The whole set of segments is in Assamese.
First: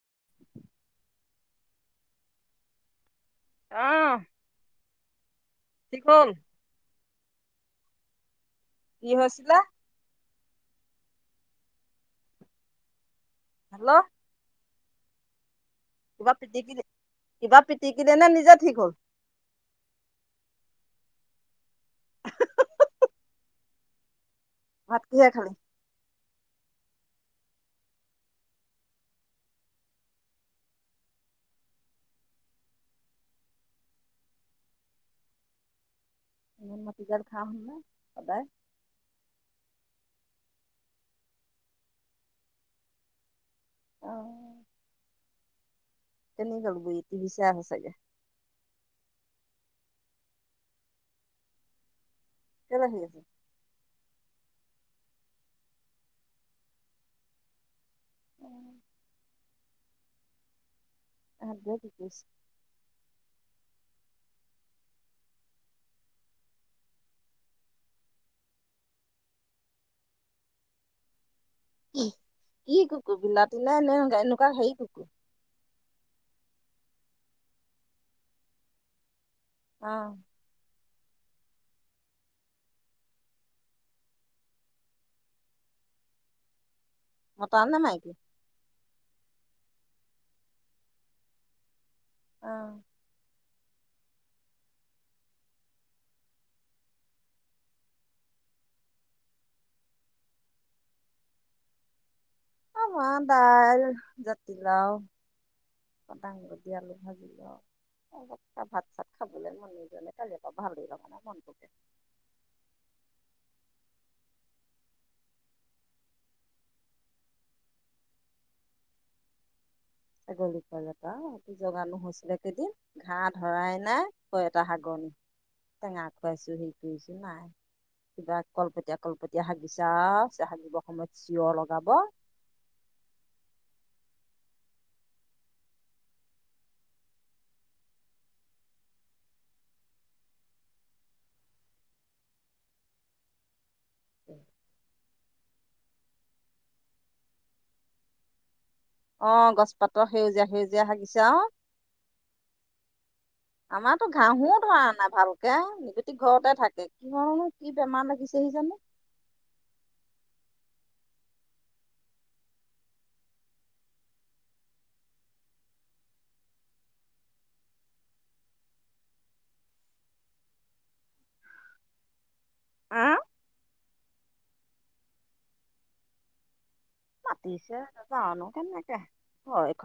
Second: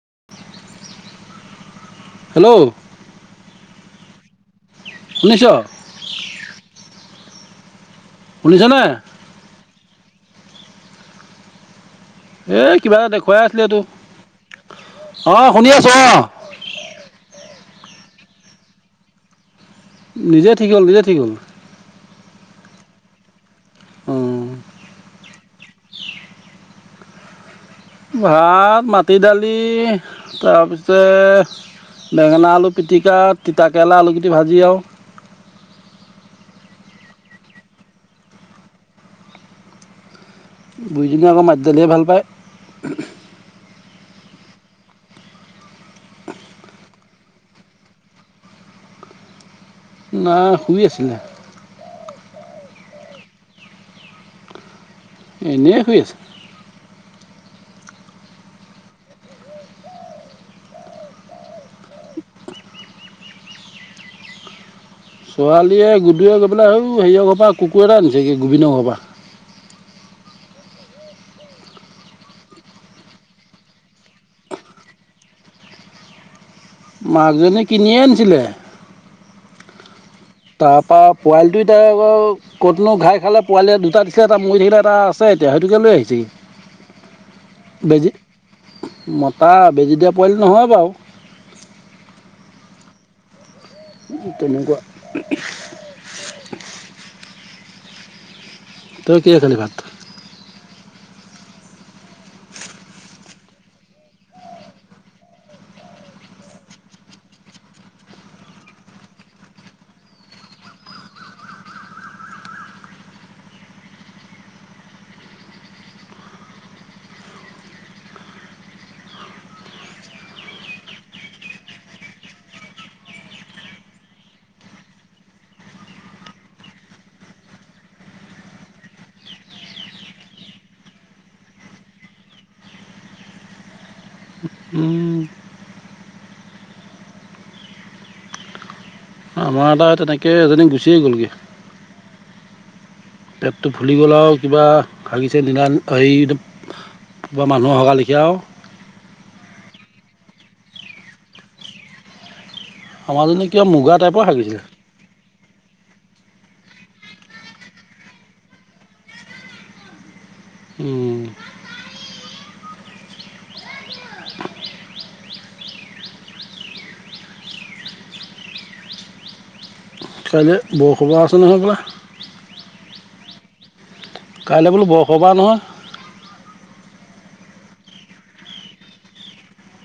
[inaudible] হেল্ল'। অহ, শুনিছ ঠিক হ'ল। শুনিছনে কি হৈছিলা? এ, কিবা এটা দেখ খুয়ায় আছিলে তো। হেল্ল' অ। কিবা পিতিকিলি, কিবা পিত তিকি দে নে নিজে ঠিক হ'ল। নিজে ঠিক হ'ল, নিজে ঠিক হ'ল। অ। ভাত কিহে খালি? ভাত, মাটি দালি, তাৰপিছে বেঙেনা, আলু পিটিকা, তিতাকেৰেলা, আলুকেইটি ভাজি আৰু ইমন মাটিদাইল খাৱহতনে সদায়। বুইজনীয়ে আকৌ মাটিডদালিহে ভাল পায়। কেনি গ'ল বুইছ, টি ভি চাই আছে চাগে। না, শুই আছিলে। কেলে শুই আছে? এনে শুই আছে। উম। আহাত বোৰে কি কৰিছে? ছোৱালীয়ে, গুদোৱে গৈ পেলাই হৌ হেঁয় ঘৰ পৰা কুকুৰ এটা আনিছেনে, গোবিনৰ ঘৰ পৰা। কি কুকু বিলতি নে এ এনেকুৱা হেই কুকু? মাজনী কিনিয়ে আনিছিলে। অ তাৰপৰা পোৱালিটো এতিয়া আকৌ ক'তনো ঘাই খালে পোৱালি দুটা দিছিলে এটা মৰি থাকিলে এটা আছে এতিয়া সেইটোকে লৈ আহিছে ই। মতা নে মাইকী? মতা বেজী দিয়া পোৱালি নহয় বাৰু অহ ত নেকুৱা তই কিহেদি খালি ভাত? আমাহ দাইল জাতিলাও দাবটি আলু ভাজি লাও অল ভাত চাত খাবলৈ মন নি জনে কাল এপ ভালেই লব নে মনটোকে ছাগলী পজা এইটো জগানো হৈছিলে কেইদিন ঘাঁহ ধৰাই নাই তই এটা হাগৰনি টেঙা খুৱাইছো হেৰি কৰিছো নাই কিবা কলপতীয়া কলপতীয়া হাগিছা হাগিবৰ সময়ত চিঞ লগাব। আমাৰ এটা তেনেকে এজনী গুচিয়েই গ'লগৈ। তেপ ফুলি গ'লা আৰু কিবা ভাগিছে দিনা হেৰি মানুহৰ সগা লেখীয়া আৰু অ গছ পাতৰ সেউজীয়া সেউজীয়া হাগিছে অ আমাৰাজনী কিবা মুগা টাইপৰ হাগিছিল। তাকেগতি ঘৰতে থাকে কি কৰনো কি বেমাৰ লাগিছেহি জানো। উম। কাইলৈ বৰসবৰ আছে নহয় বোলে। আহ কাইলৈ বোলো বৰসবাহ নহয়। মাতিছে জানো কেনেকে হয় [inaudible]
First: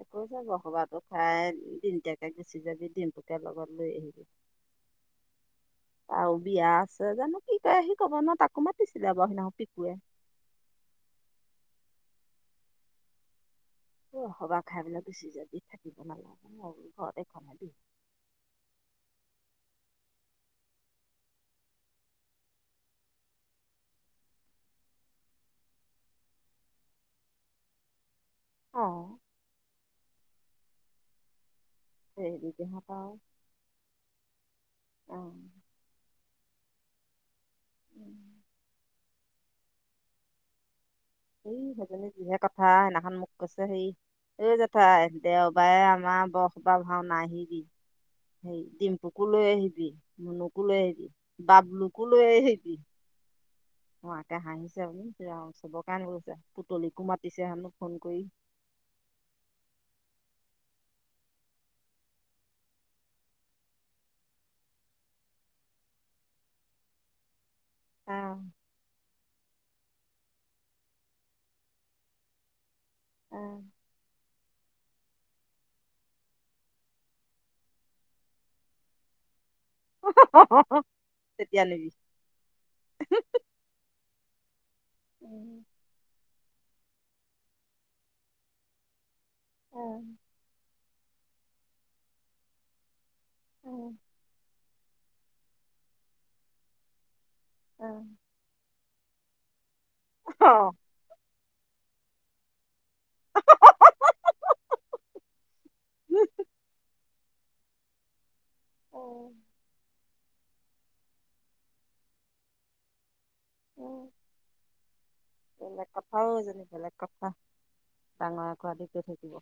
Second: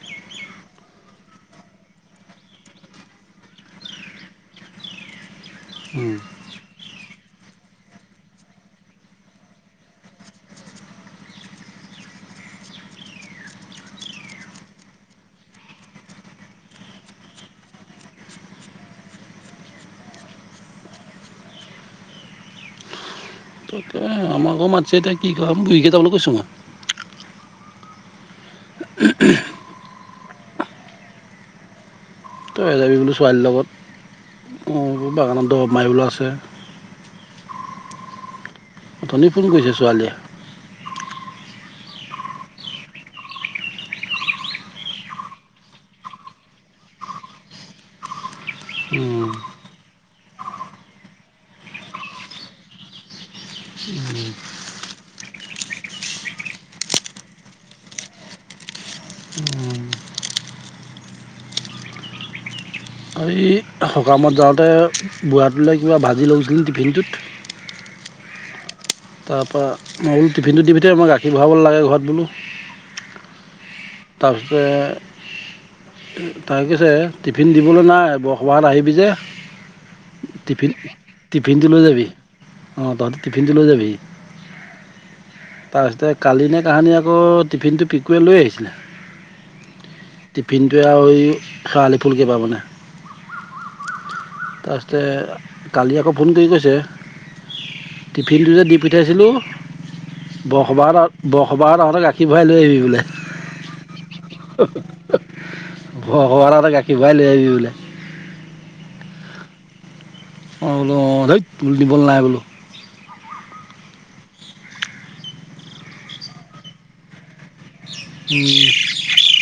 একৈ চ বসবাহটো খাই দিনটাকে গুচি যাবি দিনটোকে লগত লৈ আহিবি আৰু বিয়া আছে জানো কি কয় সি কব ন তাকো মাতিছিলে ব সিদিখন পিকুৱে তসবাহ খাইবেলাক বেছি যদি থাকিব নালাগে ঘৰত এখনদি তাকে আমাৰ আকৌ মাতিছে এতিয়া কি ক গৰিকেইটাবলৈ কৈছোঁ মই অ। উম। সাৰি বোলো ছোৱালীৰ লগত অ বাগানন্দ মাৰিবোলো আছে। উম। [unintelligible] অতনি ফোন কৰিছে ছোৱালীয়ে। এই সেইজনী যিহে কথা সেইদিনাখন মোক কৈছে হেৰি এই জেঠাই দেওবাৰে আমাৰ বস বা ভাও নাহিবি হেৰি ডিম্পুকো ছোৱালীয়ে লৈ আহিবি মুনুকো লৈ আহিবি বাবলুকো লৈ আহিবি মোৱাকে হাঁহিছে চবক কণ কৰিছে পুতলিকো মাতিছে হেনো ফোন কৰি। এই সকামত যাওঁতে বুঢ়াটোলৈ কিবা ভাজি লৈছিল টিফিনটোত। অহ। তাৰ পৰা মই বো টিফিনটো দিপঠাও গাখীৰ ভৰাব লাগে ঘৰত বোলো। উম। তাৰপিছতে তাই কৈছে টিফিন দিবলৈ নাই বসবাহাত আহিবি যে আহ টিফিন তেতিয়া টিফিনটো লৈ নিবি যাবি অঁ তহঁতি টিফিনটো লৈ যাবি। উম। তাৰপিছতে কালি ন তাহানী আকৌ টিফিনটো পিকুৱে লৈ আহিছিলনে। টিফিন এইে আৰু খেৰালি ফুল কেইিবা মানে। অ [inaudible] তাৰপিছতে কালি আকৌ ফোন কৰি কৈছে টিফিন পিঠাইছিলোঁ বহব বসবাহ তহঁ গাখীৰ ভৰাই লৈ আহিবি বোলে ভতে গাখীৰ ম'বাই লৈ আহিবি বোলে আহ অ বোলো ধত তুল দবল নাই বোলো উ বেলেগ কথাও যে বেলেগ কথা ডাঙৰ এক আদিতে থাকিব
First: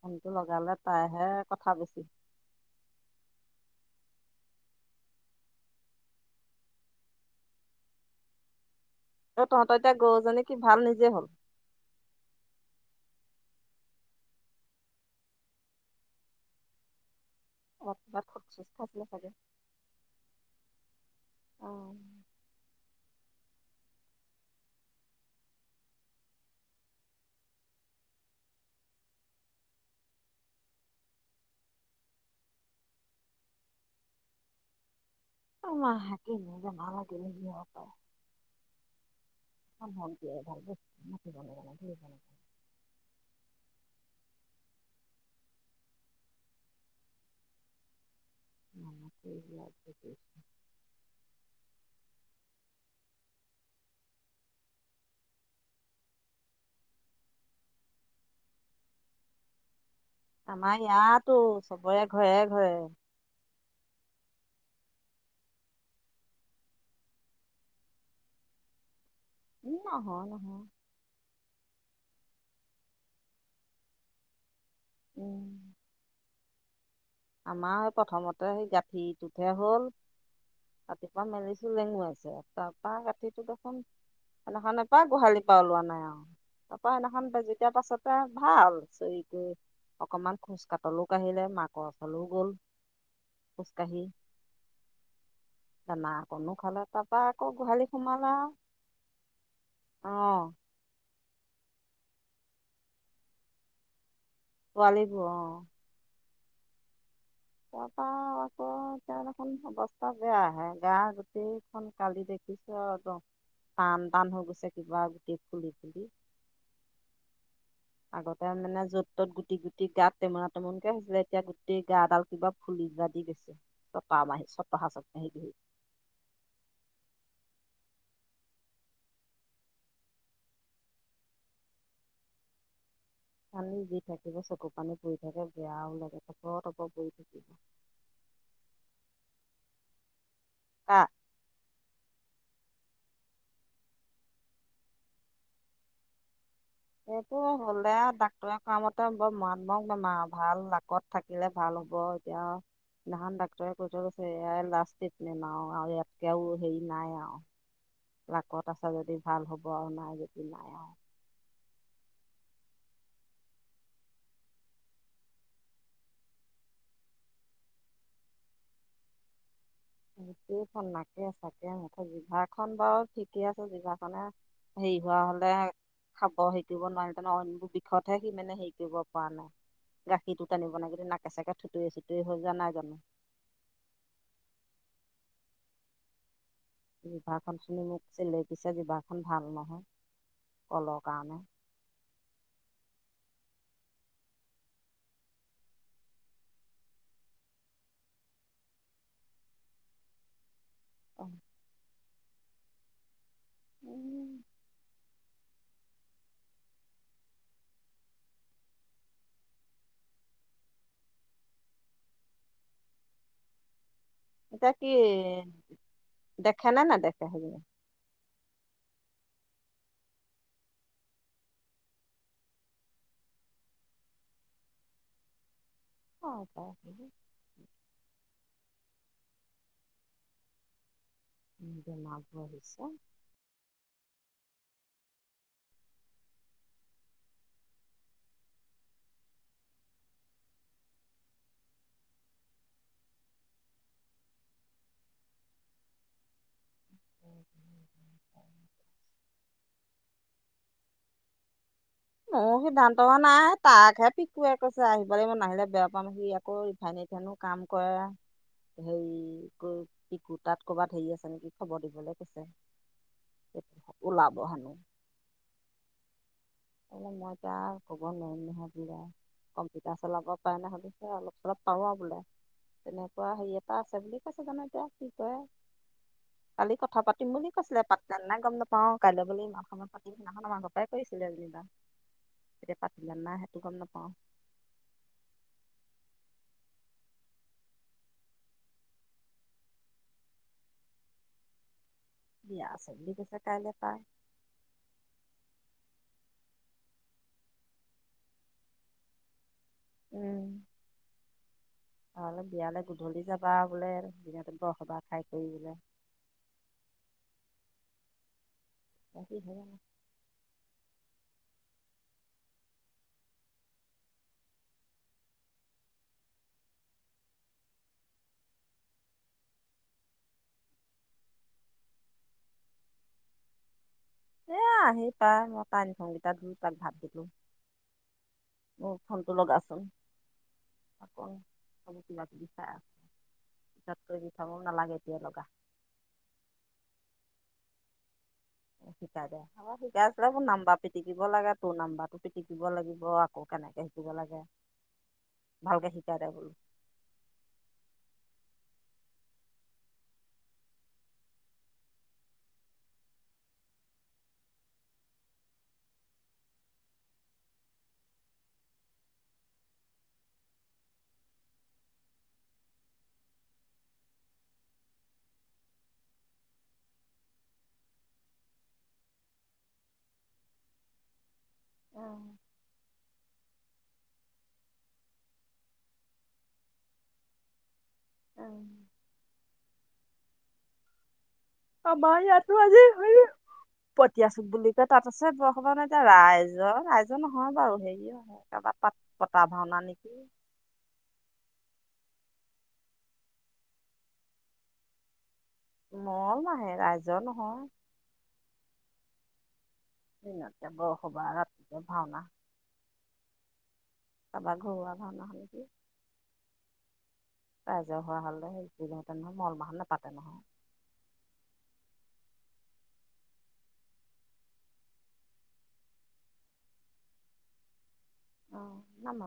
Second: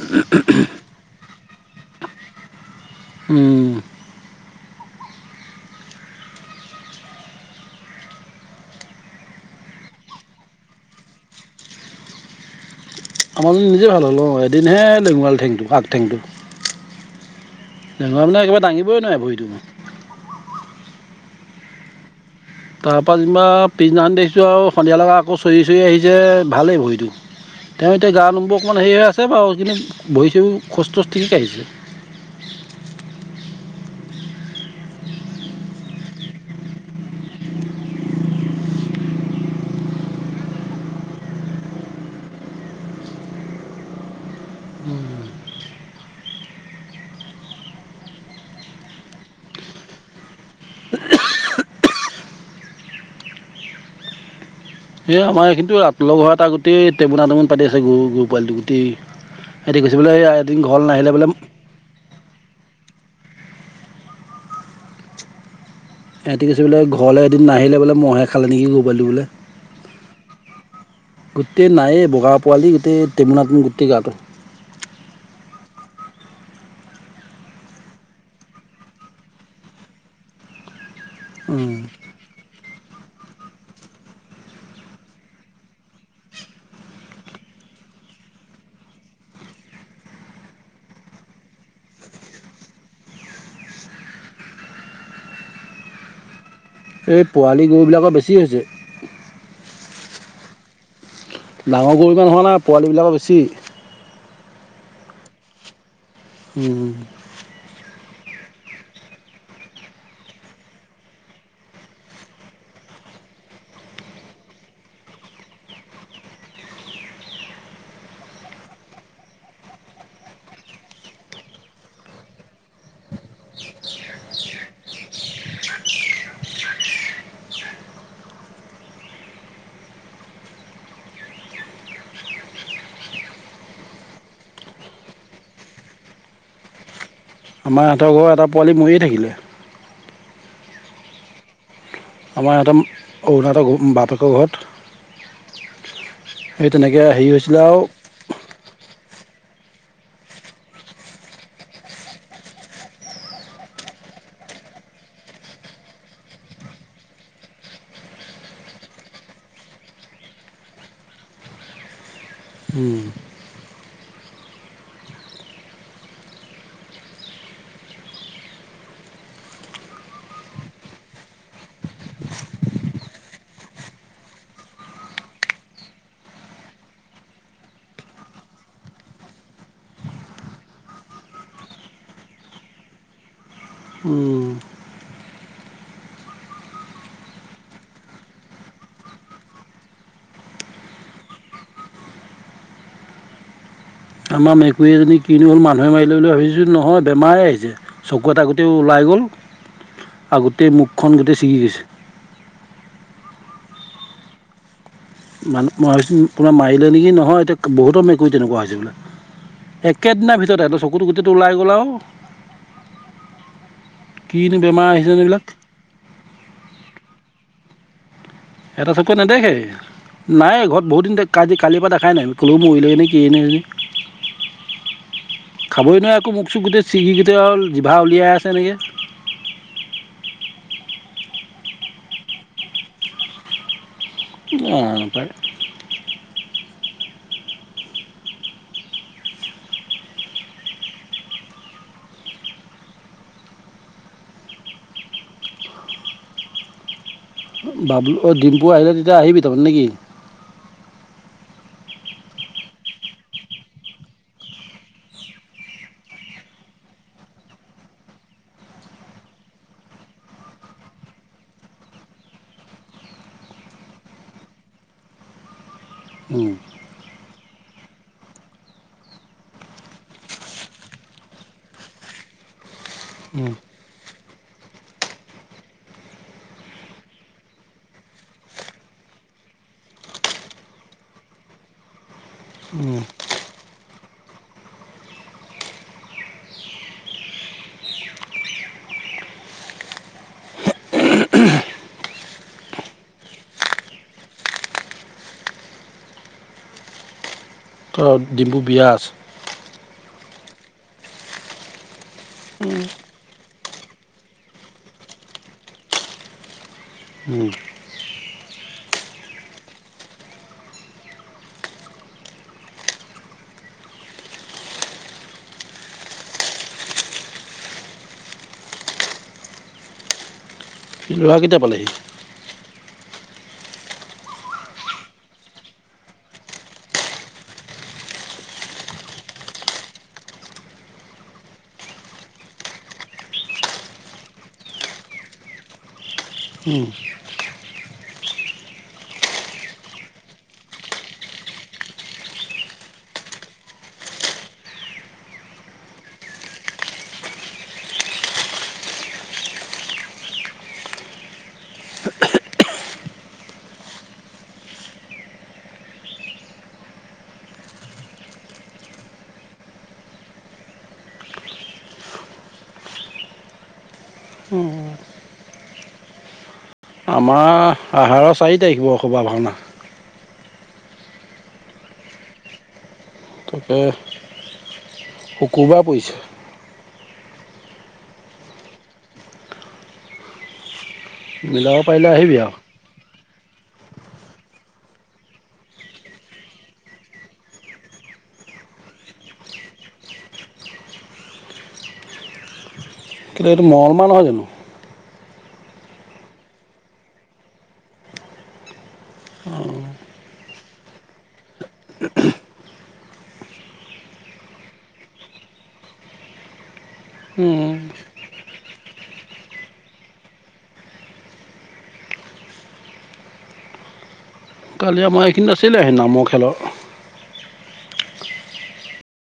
কোনটো লগালে তাইহে কথা উম তহঁত এতিয়া গৰুজনী কি ভাল নিজে হল আমাৰ নিজে ভাল হ'ল ন এদিনহে লেঙৰাল ঠেংটো আগ ঠেংটো অলপ কিবা জেঙা মানে খুট একেবাৰে চুট দাঙিবই নোৱাৰে ভৰিটো মই আহ তাৰপৰা যেনিবা পিছদিনাখন দেখিছোঁ আৰু সন্ধিয়া লগা আকৌ চৰি চৰি আহিছে ভালেই ভৰিটো তেওঁ এতিয়া গা নুমবোৰ অকণমান হেৰি হৈ আছে বাৰু কিন্তু ভৰি চৰিও খোচটোচ ঠিক আহিছে [unintelligible] অ সেই ল [inaudible] এ আমাৰ এইখিনিটো ৰাত লগৰ ঘ এটা গোটেই টেমুনা টমুন পাতি আছে গৰু গৰু পোৱিটো গোটেই বোলে এদিন আমাৰ ঘৰলৈ নাহিলে বোলে ইয়াতো চবৰে ঘৰে ঘৰে এহঁতি কিছছে বোলে ঘৰলৈ এদিন নাহিলে বোলে মহে খালে নেকি গ পোৱালি বোলে ই হ নহ গোটেই নায়ে বগা পোৱালি গোটেই টেমুনাথন গোটেই গাটো উম আমাৰ প্ৰথমতে সেই গাঁঠিটোতহে হ'ল ৰা মেলিছো উম, লেঙু আছে ত তপা কাঁঠিটো দেখোন সদিনাখন এপা গোহালি পৰা ওলোৱা নাই আৰু তাৰপা সদিনাখন বেজি দিয়াৰ পাছতে ভাল চ অকমান খোজ কাতলো আঢিলে মাক কচ হ'লেও গ'ল খোজকাঢ়ি দানাকণো গোলৰ তাৰপা এই আকৌ পোৱালি গোহালি গৰুবিলাকৰ বেছি সোমালা হৈছে আৰু অ ডাঙৰ গৰু নহোৱা নাই পোৱালিবিলাকৰ বেছি পোৱালি প অ উম পা আকৌ এ দেখন অৱস্থা বেয়া আহে গা গোটেইখন কালি দেখিছো আৰুদম টান টান হৈ গৈছে কিবা গুটি ফুলি ফুলি আগতে মানে যত ত'ত গুটি গুটি গা টেমনা টেমুনকে হৈছিলে এতিয়া গোটেই গা এডাল কিবা ফুলিবা দি গৈছে ছত মাহী ছতহা চত মাহী বিহি পানী দি থাকিব চকু পানী ব থাকে বেয়াও লাগে প পৰ ব থাকিব আমাৰ ইতৰ ঘৰৰ এটা পোৱালি মৰিয়ে থাকিলে ক আমাৰ ইতে অৰুণা বাটকৰ ঘৰত সেই তেনেকৈ হেৰি এটো হৈছিলে আৰু হ'লে আ ডাক্তৰে কোৱা মতে বৰ মৰা দম দমা ভাল আগত থাকিলে ভাল হ'ব এতিয়া সিদিনাখন ডাক্তৰে কৈ থৈ গৈছে এয়াই লাষ্ট ট্ৰিটমেণ্ট আৰু আৰু ইয়াতকেও হেৰি নাই আৰু। লাকত আছে যদি ভাল হব আৰু নাই যদি নাই আৰু উম, গোটেই খন নাকে চাকে মুখে জিভাখন বাৰু ঠিকে আছে। জিভাখনে হেৰি হোৱা হলে খাব হেৰি কৰিব নোৱাৰিব নহয়। বিষতহে সি মানে হেৰি কৰিব পৰা নাই। গাখীৰটো টানিব নাগদি নাকে চাকে থুতৰি চুতৰি হৈ যোৱা নাই জানো। উম, জিভাৰখন চুই মোক চেলেকিছে জিভাখন ভাল নহয় কলৰ কাৰণে। আমাৰ মেকুৰী এজনী কিনো হ'ল মানুহে মাৰিলৈ বুলি ভাবিছোঁ, নহয় বেমাৰে আহিছে। চকু এটা গোটেই ওলাই গ'ল আগ গোটেই মুখখন অ, গোটেই চিগি গৈছে। উম। মান মই ভাবিছোঁ কোনোবাই মাৰিলে নেকি নহয়, এতিয়া বহুতো মেকুৰী তেনেকুৱা হৈছে বোলে। একেদিনা ভিতৰত এই চকুটো গোটেইটো ওলাই গ'ল আও। এটা কি দেখে নে নেদেখে। বাহিৰলে এটা চকুৱে নেদেখেই নাই ঘৰত বহুত দিন কি কালিৰ পৰা দেখাই নাই বোলো মৰিলেই নে কিয়ে নে এইজনী। খাবই নোৱাৰে অ, আকৌ মোখ চোখ তাই গোটেই ছিগাৰেট আও জিভা উলিয়াই আছে তেনেকেই বেমাৰটো হৈছে। যানো পাই। বাবলু অঁ ডিম্পু আহিলে তেতিয়া আহিবি তহঁত নেকি মোৰ সিদ্ধান্ত হোৱা নাই তাকহে পিকুৱে কৈছে আহিবলৈ মই নাহিলে বেয়া পাম সি আকৌ ৰিফাইনেৰত হেনো কাম কৰে হেৰি পিকু তাত কৰবাত হেৰি আছে নেকি খবৰ দিবলৈ কৈছে ওলাব হেনো মই এতিয়া কব নোৱাৰিম নহয়বা কম্পিউটাৰ চলাব পাৰে নে সুধিছে অলপ চলপ পাৰো আৰু বোলে তেনেকুৱা হেৰি এটা আছে বুলি কৈছে জানো এতিয়া কি কয় কালি কথা পাতিম বুলি কৈছিলে পাতিলে নাই গম নাপাওঁ কাইলৈ বোলে ইমান সময় পাতিম সিদিনাখন আমাৰ ঘৰই কৰিছিলে যেনিবা। এতিয়া পাৰিলেনে নাই সেইটো গম নাপাও। বিয়া আছে বুলি কৈছে কাইলৈ পা অ ডিম্বু বিয়া আছে। উম তালৈ বিয়ালৈ গধূলি যাবা বোলে দিনটো বৰ সবাস খাই কৰি বোলে [unintelligible] লৰা কেতিয়া পালেহি? এ আহি পাই মই তাই নথওঁগেইটাত দু তাক ভাব দিলো মোৰ ফোনটো লগাচোন আকৌ চ কিবা কিবি চাই আটাতকৈ দি থাব নালাগে এতিয়া লগা শিকাই দে আ শিকাই আছিলে মোৰ নাম্বাৰ পিটিকিব লাগে তোৰ নাম্বাৰটো পিটিকিব লাগিব আকৌ কেনেকে শিকিব লাগে ভালকে শিকাই দে বোলো। আমাৰ আহাৰৰ চাৰি তাৰিখ বৰসভা ভাওনা অ তাকে শুকুবাৰ পৰিছে। উম। মিলাব পাৰিলে আমাৰ আহিবি আৰু ইয়াতো আজি হয়। পঠিয়াছো বুলি কয় তাত আছে বৰসবৰ নাই এতিয়া ৰাইজৰ ৰাইজৰ নহয় বাৰু হেৰি হয় কাৰবাৰ পাত পতা ভাওনা নেকি। কিন্তু এইটো মলমাহ নহয় জানো মল মাহে ৰাইজৰ নহয়। দিনত বৰসবাহ ৰাতিলে ভাওনা কাৰাবাৰ ঘৰুৱা ভাওনা হয়' নেকি ৰাইজৰ হোৱা হলে সেইহতে নহয় মল মাহল নোপাতে নহয়। কালি আমাৰ এইখিনি আাছিলে হেই নামৰ খেলৰ অ নম